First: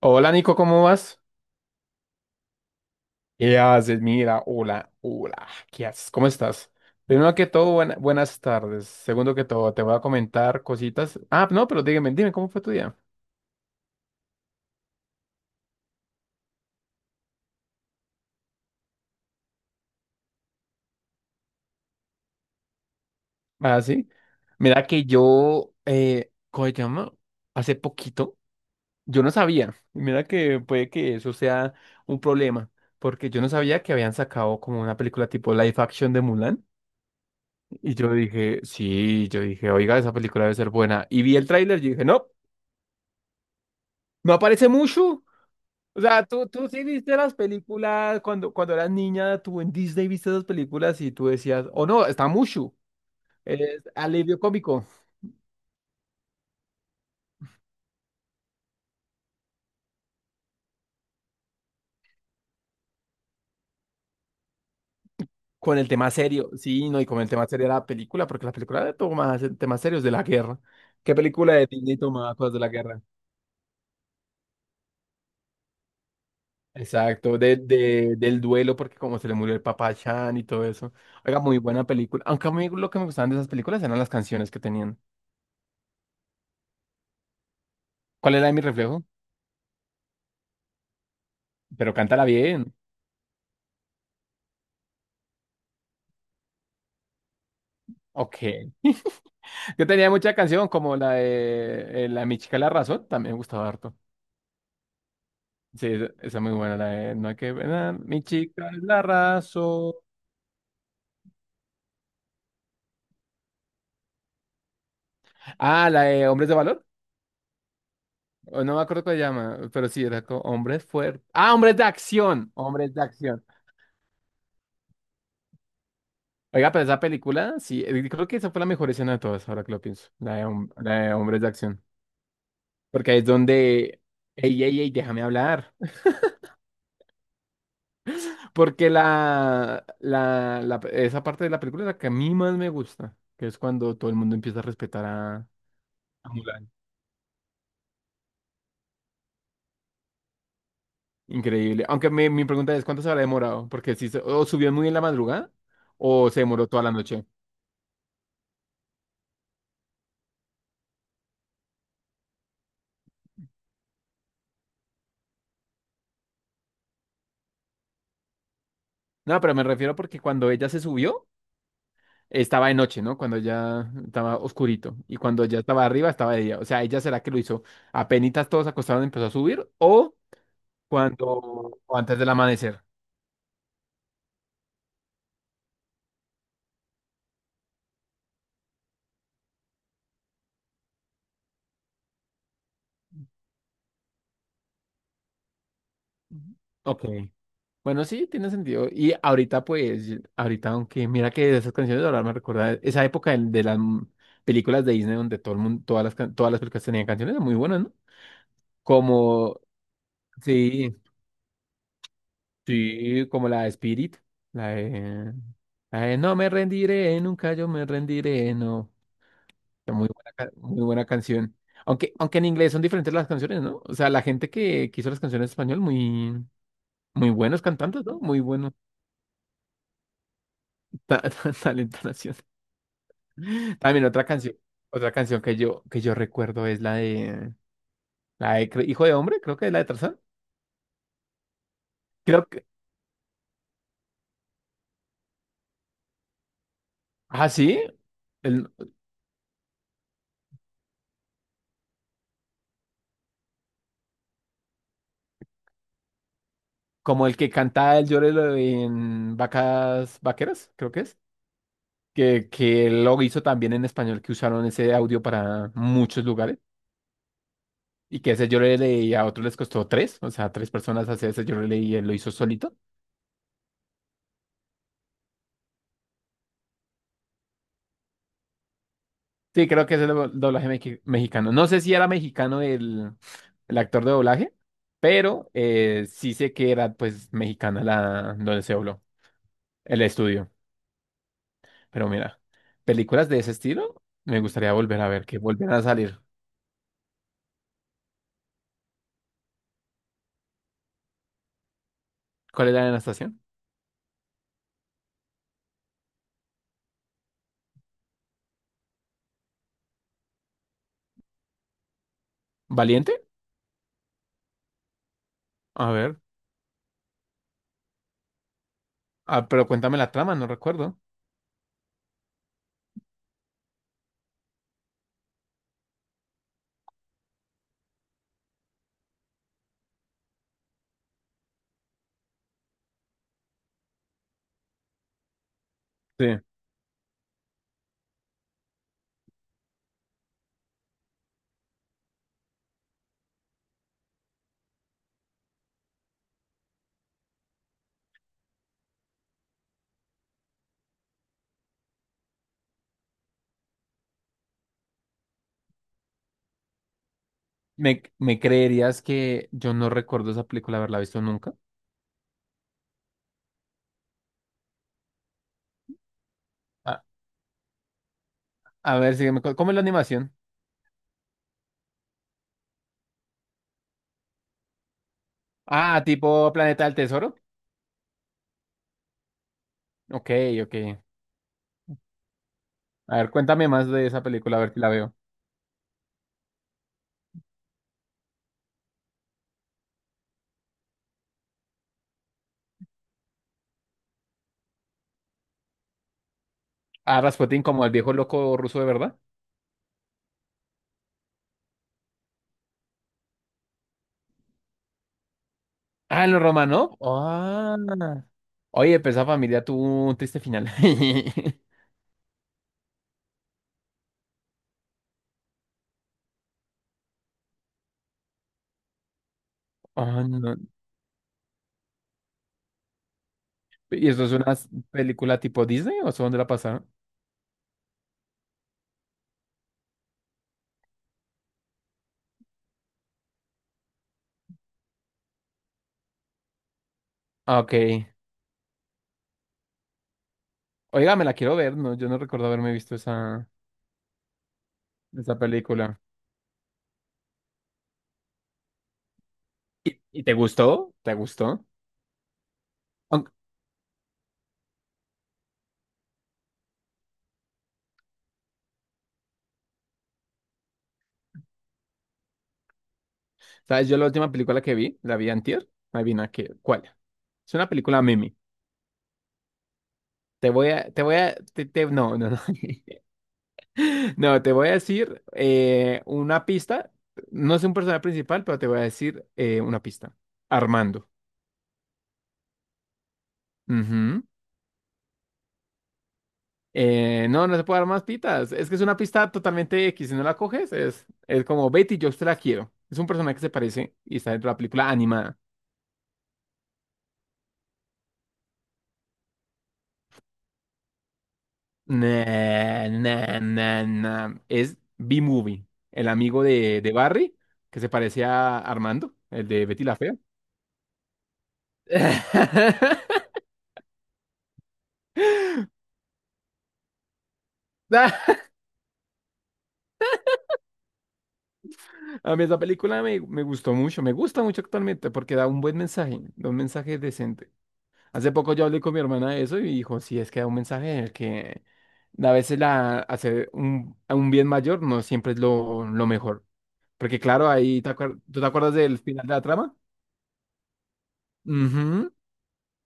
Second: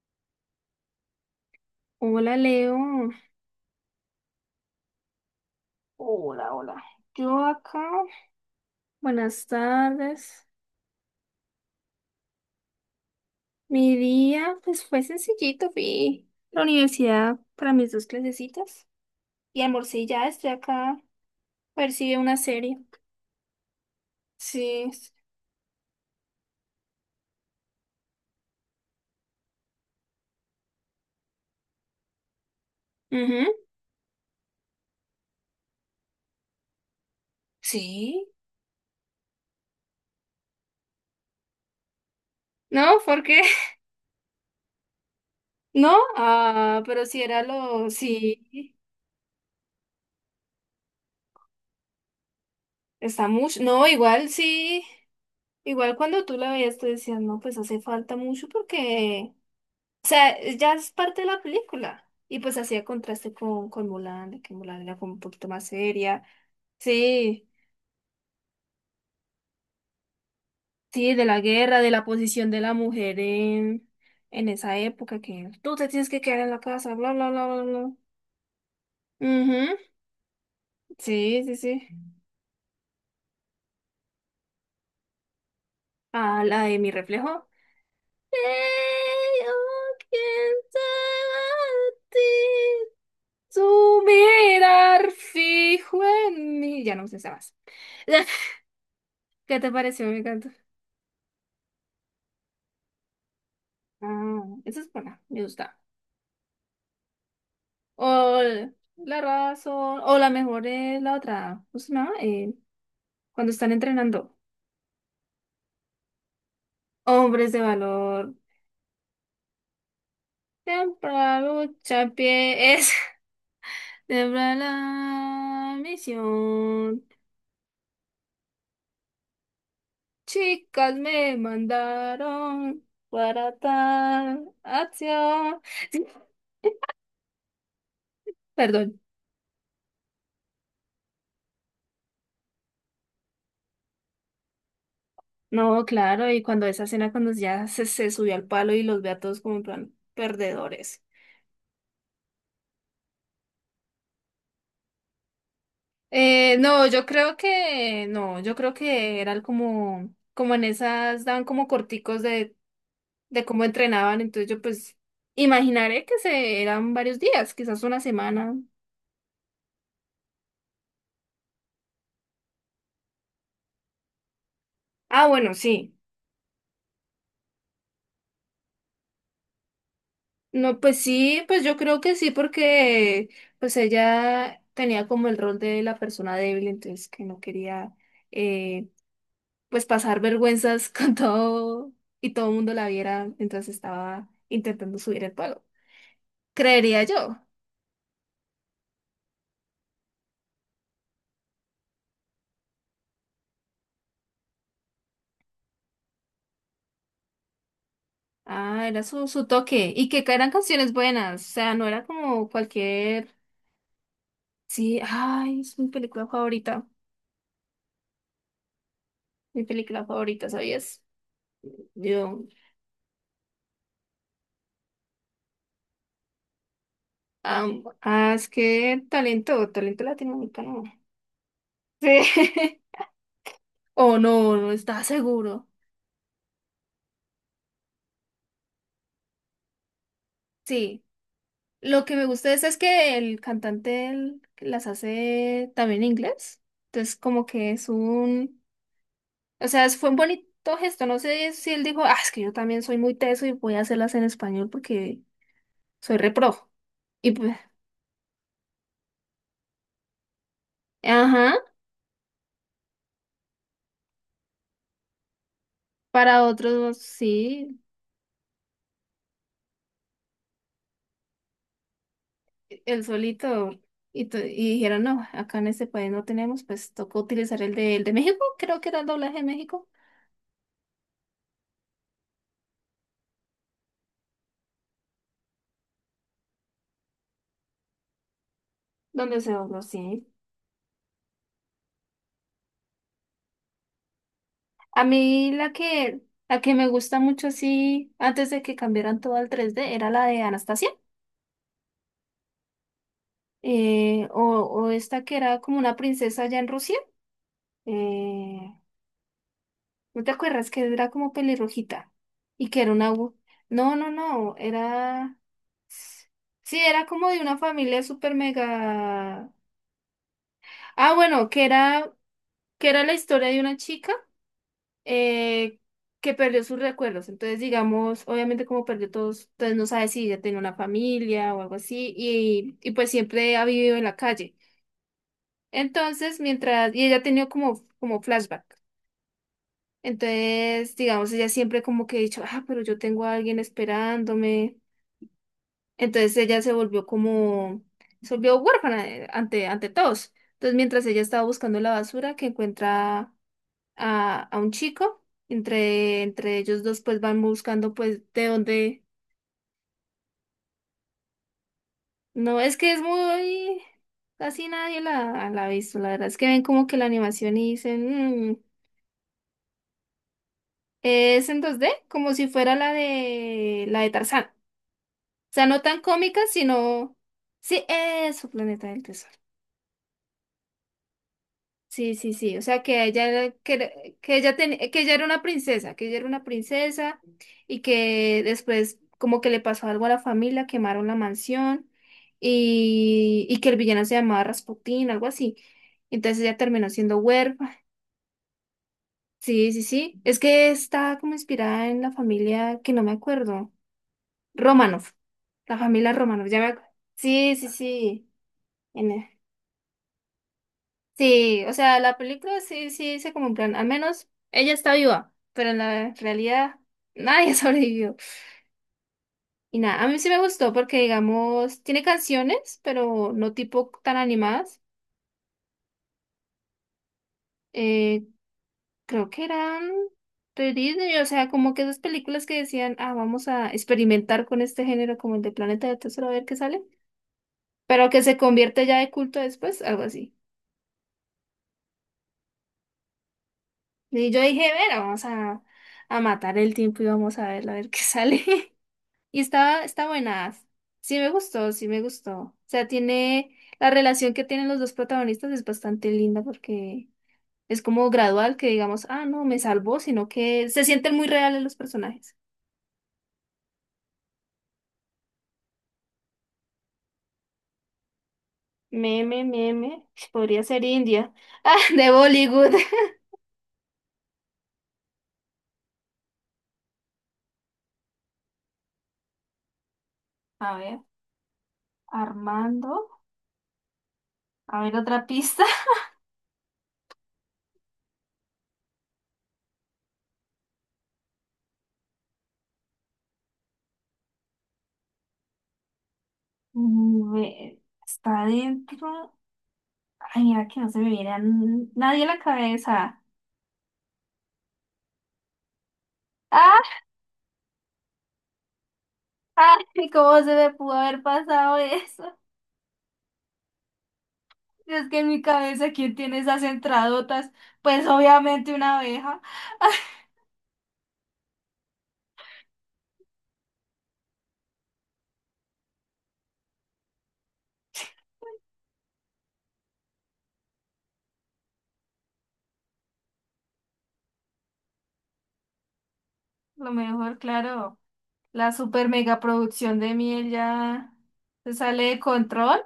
Hola Nico, ¿cómo vas? Hola Leo, ¿Qué haces? Mira, hola, hola, ¿qué haces? ¿Cómo hola, estás? hola. Primero Yo que todo, acá, buenas tardes. Segundo que buenas todo, te voy a tardes. comentar cositas. Ah, no, pero dígame, dime, ¿cómo fue tu día? Mi día pues fue sencillito, fui a la universidad para mis dos clasecitas y almorcé y ya, estoy acá, a ver si veo una serie. Ah, sí. Sí, Mira que s- yo, ¿cómo se llama? Hace poquito, yo no sabía. Y mira que puede que eso sea un problema, porque yo no ujú, sabía que habían sacado como una película tipo live action de Mulan. Y yo Sí. dije, sí, yo dije, oiga, esa película debe ser buena. Y vi el tráiler y dije, no, No, ¿por qué? no aparece mucho. No, O sea, tú ah, sí pero viste si las era lo, películas cuando sí, eras niña, tú en Disney viste esas películas y tú decías, oh no, está Mushu, está mucho, es no, igual alivio sí, cómico, igual cuando tú la veías tú decías, no, pues hace falta mucho porque... O sea, ya es parte de la película. Y pues hacía contraste con Mulan, de que Mulan era como un poquito más con el tema seria. serio, sí, no, y con el tema Sí, serio de la película, porque la película toma temas serios de la guerra. sí, ¿Qué de la película de guerra, de Disney la tomaba posición cosas de de la la guerra? mujer en esa época, que tú te tienes que quedar en la casa, bla, bla, Exacto, bla, de, bla, bla. de- del duelo, porque como se le murió el Ujú, papá a Chan y todo eso. Oiga, sí, sí, muy buena sí. película. Aunque a mí lo que me gustaban de esas películas eran las canciones que tenían. Ah, la de mi reflejo. ¿Cuál Hey, era mi reflejo? oh, ¿quién te Pero cántala bien. ti? Tu mirar fijo en mí. Ya no sé más. Ok. ¿Qué te Yo pareció? tenía Me mucha encantó. canción como la de La de Mi Chica La Razón, también me gustaba harto. Ah, esa es buena, me gusta. Sí, esa es muy buena, la de No hay que ver a Mi Chica La La Razón. razón, o la mejor es la otra, ¿cómo se llama? Cuando están entrenando. Ah, la de Hombres de Valor, Hombres de valor, o no me acuerdo cómo se llama, pero sí, era como Hombres siempre Fuertes. la Ah, Hombres de lucha en Acción, pie, es Hombres de Acción. siempre la Oiga, pero esa misión. película, sí, creo que esa fue la mejor escena de todas, ahora que lo pienso, la de, Chicas la de me Hombres de Acción. mandaron Porque ahí es para donde, tal ey, ey, ey, déjame acción. hablar. Sí, Porque perdón. Esa parte de la película es la que a mí más me gusta, que es cuando todo el mundo empieza a respetar No, a claro, y cuando Mulan. esa escena, cuando ya se subió al palo y los ve a todos como en plan perdedores. Increíble. Aunque mi pregunta es, ¿cuánto se habrá demorado? Porque si se- o subió muy en la madrugada o se demoró toda No, la yo noche. creo que no, yo creo que eran como, como en esas, daban como corticos de cómo entrenaban, entonces yo pues imaginaré que se eran varios días, quizás una semana. No, pero me refiero porque cuando ella se subió, estaba de noche, ¿no? Cuando ya estaba oscurito. Y Ah, cuando bueno, ya estaba sí. arriba, estaba de día. O sea, ¿ella será que lo hizo apenitas todos acostados empezó a subir o No, pues cuando sí, pues yo o creo que antes del sí, amanecer? porque pues ella tenía como el rol de la persona débil, entonces que no quería eh, pues pasar vergüenzas con todo y todo el mundo la viera mientras estaba intentando subir el pago. Ujú. Creería Ok. yo. Bueno, sí, tiene sentido. Y ahorita, pues, ahorita, aunque mira que esas canciones de ahora me recuerda esa época de, películas de Disney donde todo el mundo, todas las películas tenían canciones muy buenas, ¿no? Ah, era su Como, toque. Y que eran canciones sí, buenas. O sea, no era como sí, cualquier. como la de Spirit, la Sí, de, ay, es mi la de película No me favorita. rendiré, nunca yo me rendiré, no. Mi Está película muy buena, favorita, muy ¿sabías? buena canción. Aunque Yo. en inglés son diferentes las canciones, ¿no? O sea, la gente que hizo las canciones en español, muy, muy buenos cantantes, ¿no? Muy Es buenos. que talento, talento latinoamericano. Talento Nación. Sí. También O no, no estaba otra canción seguro. Que yo recuerdo es la de Hijo de Hombre, creo que es la de Tarzán. Sí. Lo que me Creo gusta de que, esa es que el cantante él las hace también en inglés. Entonces, como ah, que sí, es un. el- O sea, fue un bonito gesto. No sé si él dijo, ah, es que yo también soy muy teso y voy a hacerlas en español porque soy repro. como Y el que pues, canta el llorelo en Vacas Vaqueras, creo que es, ajá, que lo hizo también en español, que usaron ese audio para muchos para lugares, otros sí, y que ese llorelo y a otros les costó tres, o sea, tres personas hacer ese llorelo y él lo hizo solito. el solito. Y, y dijeron, no, acá en este país no tenemos, pues tocó utilizar el de México, creo que era el doblaje de Sí, creo México, que es el doblaje mexicano. No sé si era mexicano el actor de doblaje, pero sí sé que era pues mexicana la donde se dobló, donde se dobló, el sí. estudio. Pero mira, películas de ese estilo me gustaría volver A a ver, que mí volvieran a salir. la que me gusta mucho, sí, antes de que cambiaran todo al 3D, era la de Anastasia, ¿Cuál era la estación? O esta que era como una princesa allá en Rusia. Eh, ¿No te acuerdas que era como pelirrojita? Y que era una... ¿Valiente? No, no, no, era... A ver. Sí, era como de una familia súper Ah, mega... pero cuéntame la trama, no recuerdo. Ah, bueno, que era la historia de una chica eh, que perdió sus recuerdos. Entonces, digamos, obviamente como perdió todos, entonces no sabe si ella tenía una familia o algo así y pues siempre ha vivido en la calle. Sí. Entonces, mientras... Y ella ha tenido como, como flashback. Entonces, digamos, ella siempre como que ha dicho, ah, pero yo tengo a alguien esperándome. Entonces ella se volvió como, Se volvió huérfana ante, ante todos. Entonces, mientras ella estaba buscando la basura, que encuentra a un chico, entre ellos dos pues van buscando ¿Me, pues me de creerías dónde, que yo no recuerdo esa película haberla visto nunca? no, es que es muy, casi nadie la ha visto, la verdad, es que ven como que A, la animación y dicen, "Mm". a ver, sígueme. ¿Cómo es la animación? Es en 2D, como si fuera la de Tarzán. Sea, no tan Ah, cómica, tipo Planeta del sino... Tesoro. Sí, eso, Planeta del Tesoro. Ok, ok. Sí, sí, sí. O sea, A ver, cuéntame más de esa película, a ver si la que ella veo. era una princesa, y que después como que le pasó algo a la familia, quemaron la mansión y que el villano se llamaba Rasputín, algo así. Entonces ella terminó siendo Ah, Rasputin huérfana. como el viejo loco ruso de verdad. Sí, sí, sí. Es que está como inspirada en la familia que no me acuerdo. Romanov. La familia Ah, en los Romanov. Romanov. Sí, sí, Ah. sí. Oye, En- pero esa e familia tuvo un triste final. Sí, o sea, la película sí, sí dice como en plan, al menos ella está viva, pero en la realidad nadie sobrevivió. Y nada, a mí Ah, sí me no. gustó porque, digamos, tiene canciones, pero no tipo ¿Y tan eso es una animadas. película tipo Disney o eso dónde la pasaron? Eh, Creo que eran de Disney, o sea, como que esas películas que decían, ah, vamos a experimentar con este género como el de Planeta de Tesoro a ver qué sale, Ah, ok. pero que se convierte ya de culto después, algo así. Oiga, me la quiero ver, no, yo no recuerdo haberme visto esa, Y yo dije, bueno, vamos esa película. a matar el tiempo y vamos a ver qué sale. Y está, está Y te buena. gustó? ¿Te Sí me gustó? gustó, sí me gustó. O sea, Aunque- tiene la relación que tienen los dos protagonistas es bastante linda porque es como gradual que digamos, ah, no, me salvó, sino que se sienten muy reales los personajes. ¿Sabes? Yo la última película que vi, la vi antier. Adivina qué, ¿cuál? Es una película meme. Meme, meme, Te podría voy ser a, te voy India. a, te- Ah, te- de no, no, no. Bollywood. No, te voy a decir una pista. No es un personaje principal, pero te voy a decir una pista. A ver, Armando. Armando. Ujú. A ver, otra pista. No, no se puede dar más pistas. Es que es una pista totalmente X. Si no la coges, es como Betty, yo te la quiero. Es un personaje que se parece y está dentro de la película animada. Mm, ve- Está adentro. Ay, mira que no se me viene a nadie a la Nah, cabeza. nah, nah, nah. Es B-Movie, el amigo de Ah, Barry, que se parece a Armando, el de ay, Betty la Fea. ¿cómo se me pudo haber pasado eso? Es que en mi cabeza, ¿quién tiene esas entradotas? Pues obviamente una abeja. A mí esa película me gustó mucho, me gusta mucho actualmente porque da un buen mensaje, da un mensaje decente. Hace poco yo hablé con mi hermana de eso y dijo, sí, es que da un mensaje en el que a veces la, hacer un, a un bien mayor no siempre es lo mejor. Lo Porque mejor, claro, claro, ¿tú te la acuerdas del super final de mega la trama? producción de miel ya se sale Ujú. de control.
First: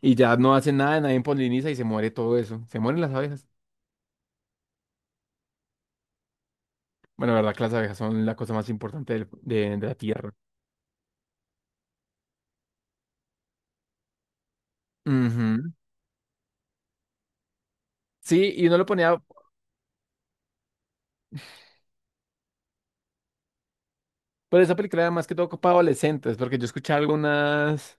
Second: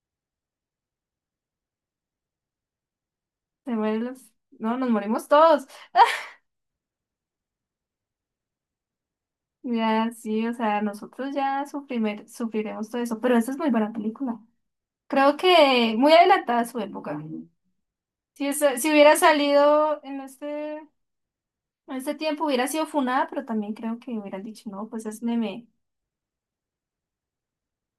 Y ya no hacen nada, nadie poliniza y se muere todo eso. Se mueren las abejas. Se mueren los- No, nos morimos todos. Bueno, la verdad que las abejas son la cosa más importante de la Ya, tierra. sí, o sea, nosotros ya sufriremos todo eso. Pero esa es muy buena película. Creo Ujú. que muy adelantada a su época. Si, Sí, y uno lo si hubiera ponía. salido en este tiempo, hubiera sido funada, pero también creo que hubieran Pero dicho, esa no, película pues era es más que todo meme. para adolescentes, porque yo escuché algunas,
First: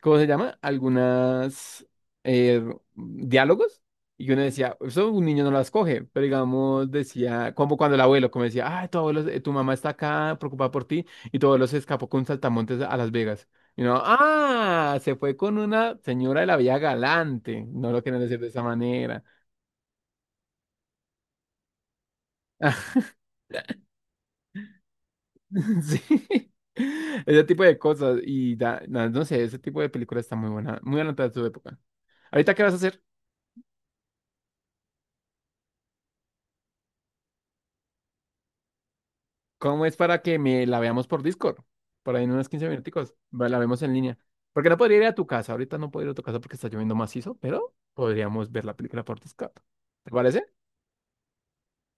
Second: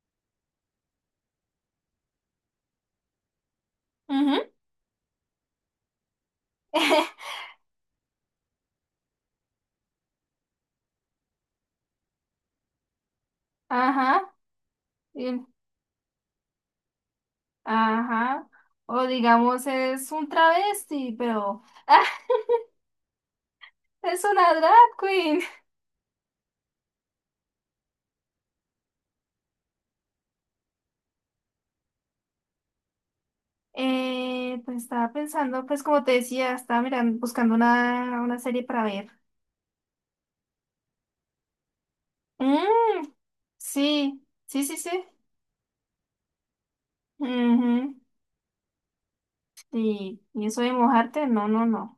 ¿cómo se llama? Algunas eh, diálogos, y uno Ujú. decía, eso un niño no las coge, pero digamos, decía, como cuando el abuelo, como decía, ah, tu abuelo, tu mamá está acá preocupada por ti, y tu abuelo se escapó con un saltamontes a Las Vegas. Y uno, Ajá. ah, se fue Bien, con una señora de la vía galante, no lo quieren decir ajá. de esa O manera. digamos, es un travesti, pero ¡ah! Es una drag queen. Sí. Ese tipo de cosas. Y no sé, ese tipo de película está muy buena, muy adelantada a su época. Ahorita, ¿qué vas a hacer? Pues estaba pensando, pues como te decía, estaba mirando, buscando una serie para ver. ¿Cómo es para que me la veamos por Discord? Por ahí en unos 15 Mm, minuticos. Va, la vemos en línea. sí, sí, Porque sí, no sí. podría ir a tu casa. Ahorita no puedo ir a tu casa porque está lloviendo macizo, pero Ujú. podríamos ver la película por Discord. ¿Te Y parece? eso de mojarte, no, no, no.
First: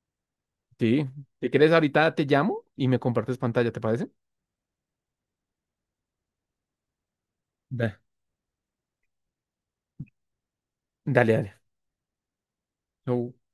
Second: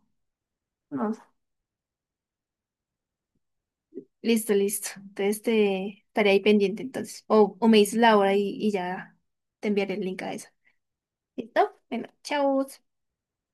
Sí. No. Si quieres, ahorita te llamo y me compartes pantalla, ¿te parece? Listo, listo. Entonces te estaré ahí pendiente entonces. O me dices Da- la hora y ya te enviaré el link a esa. Dale, dale. ¿Listo? Bueno, chao. Chau.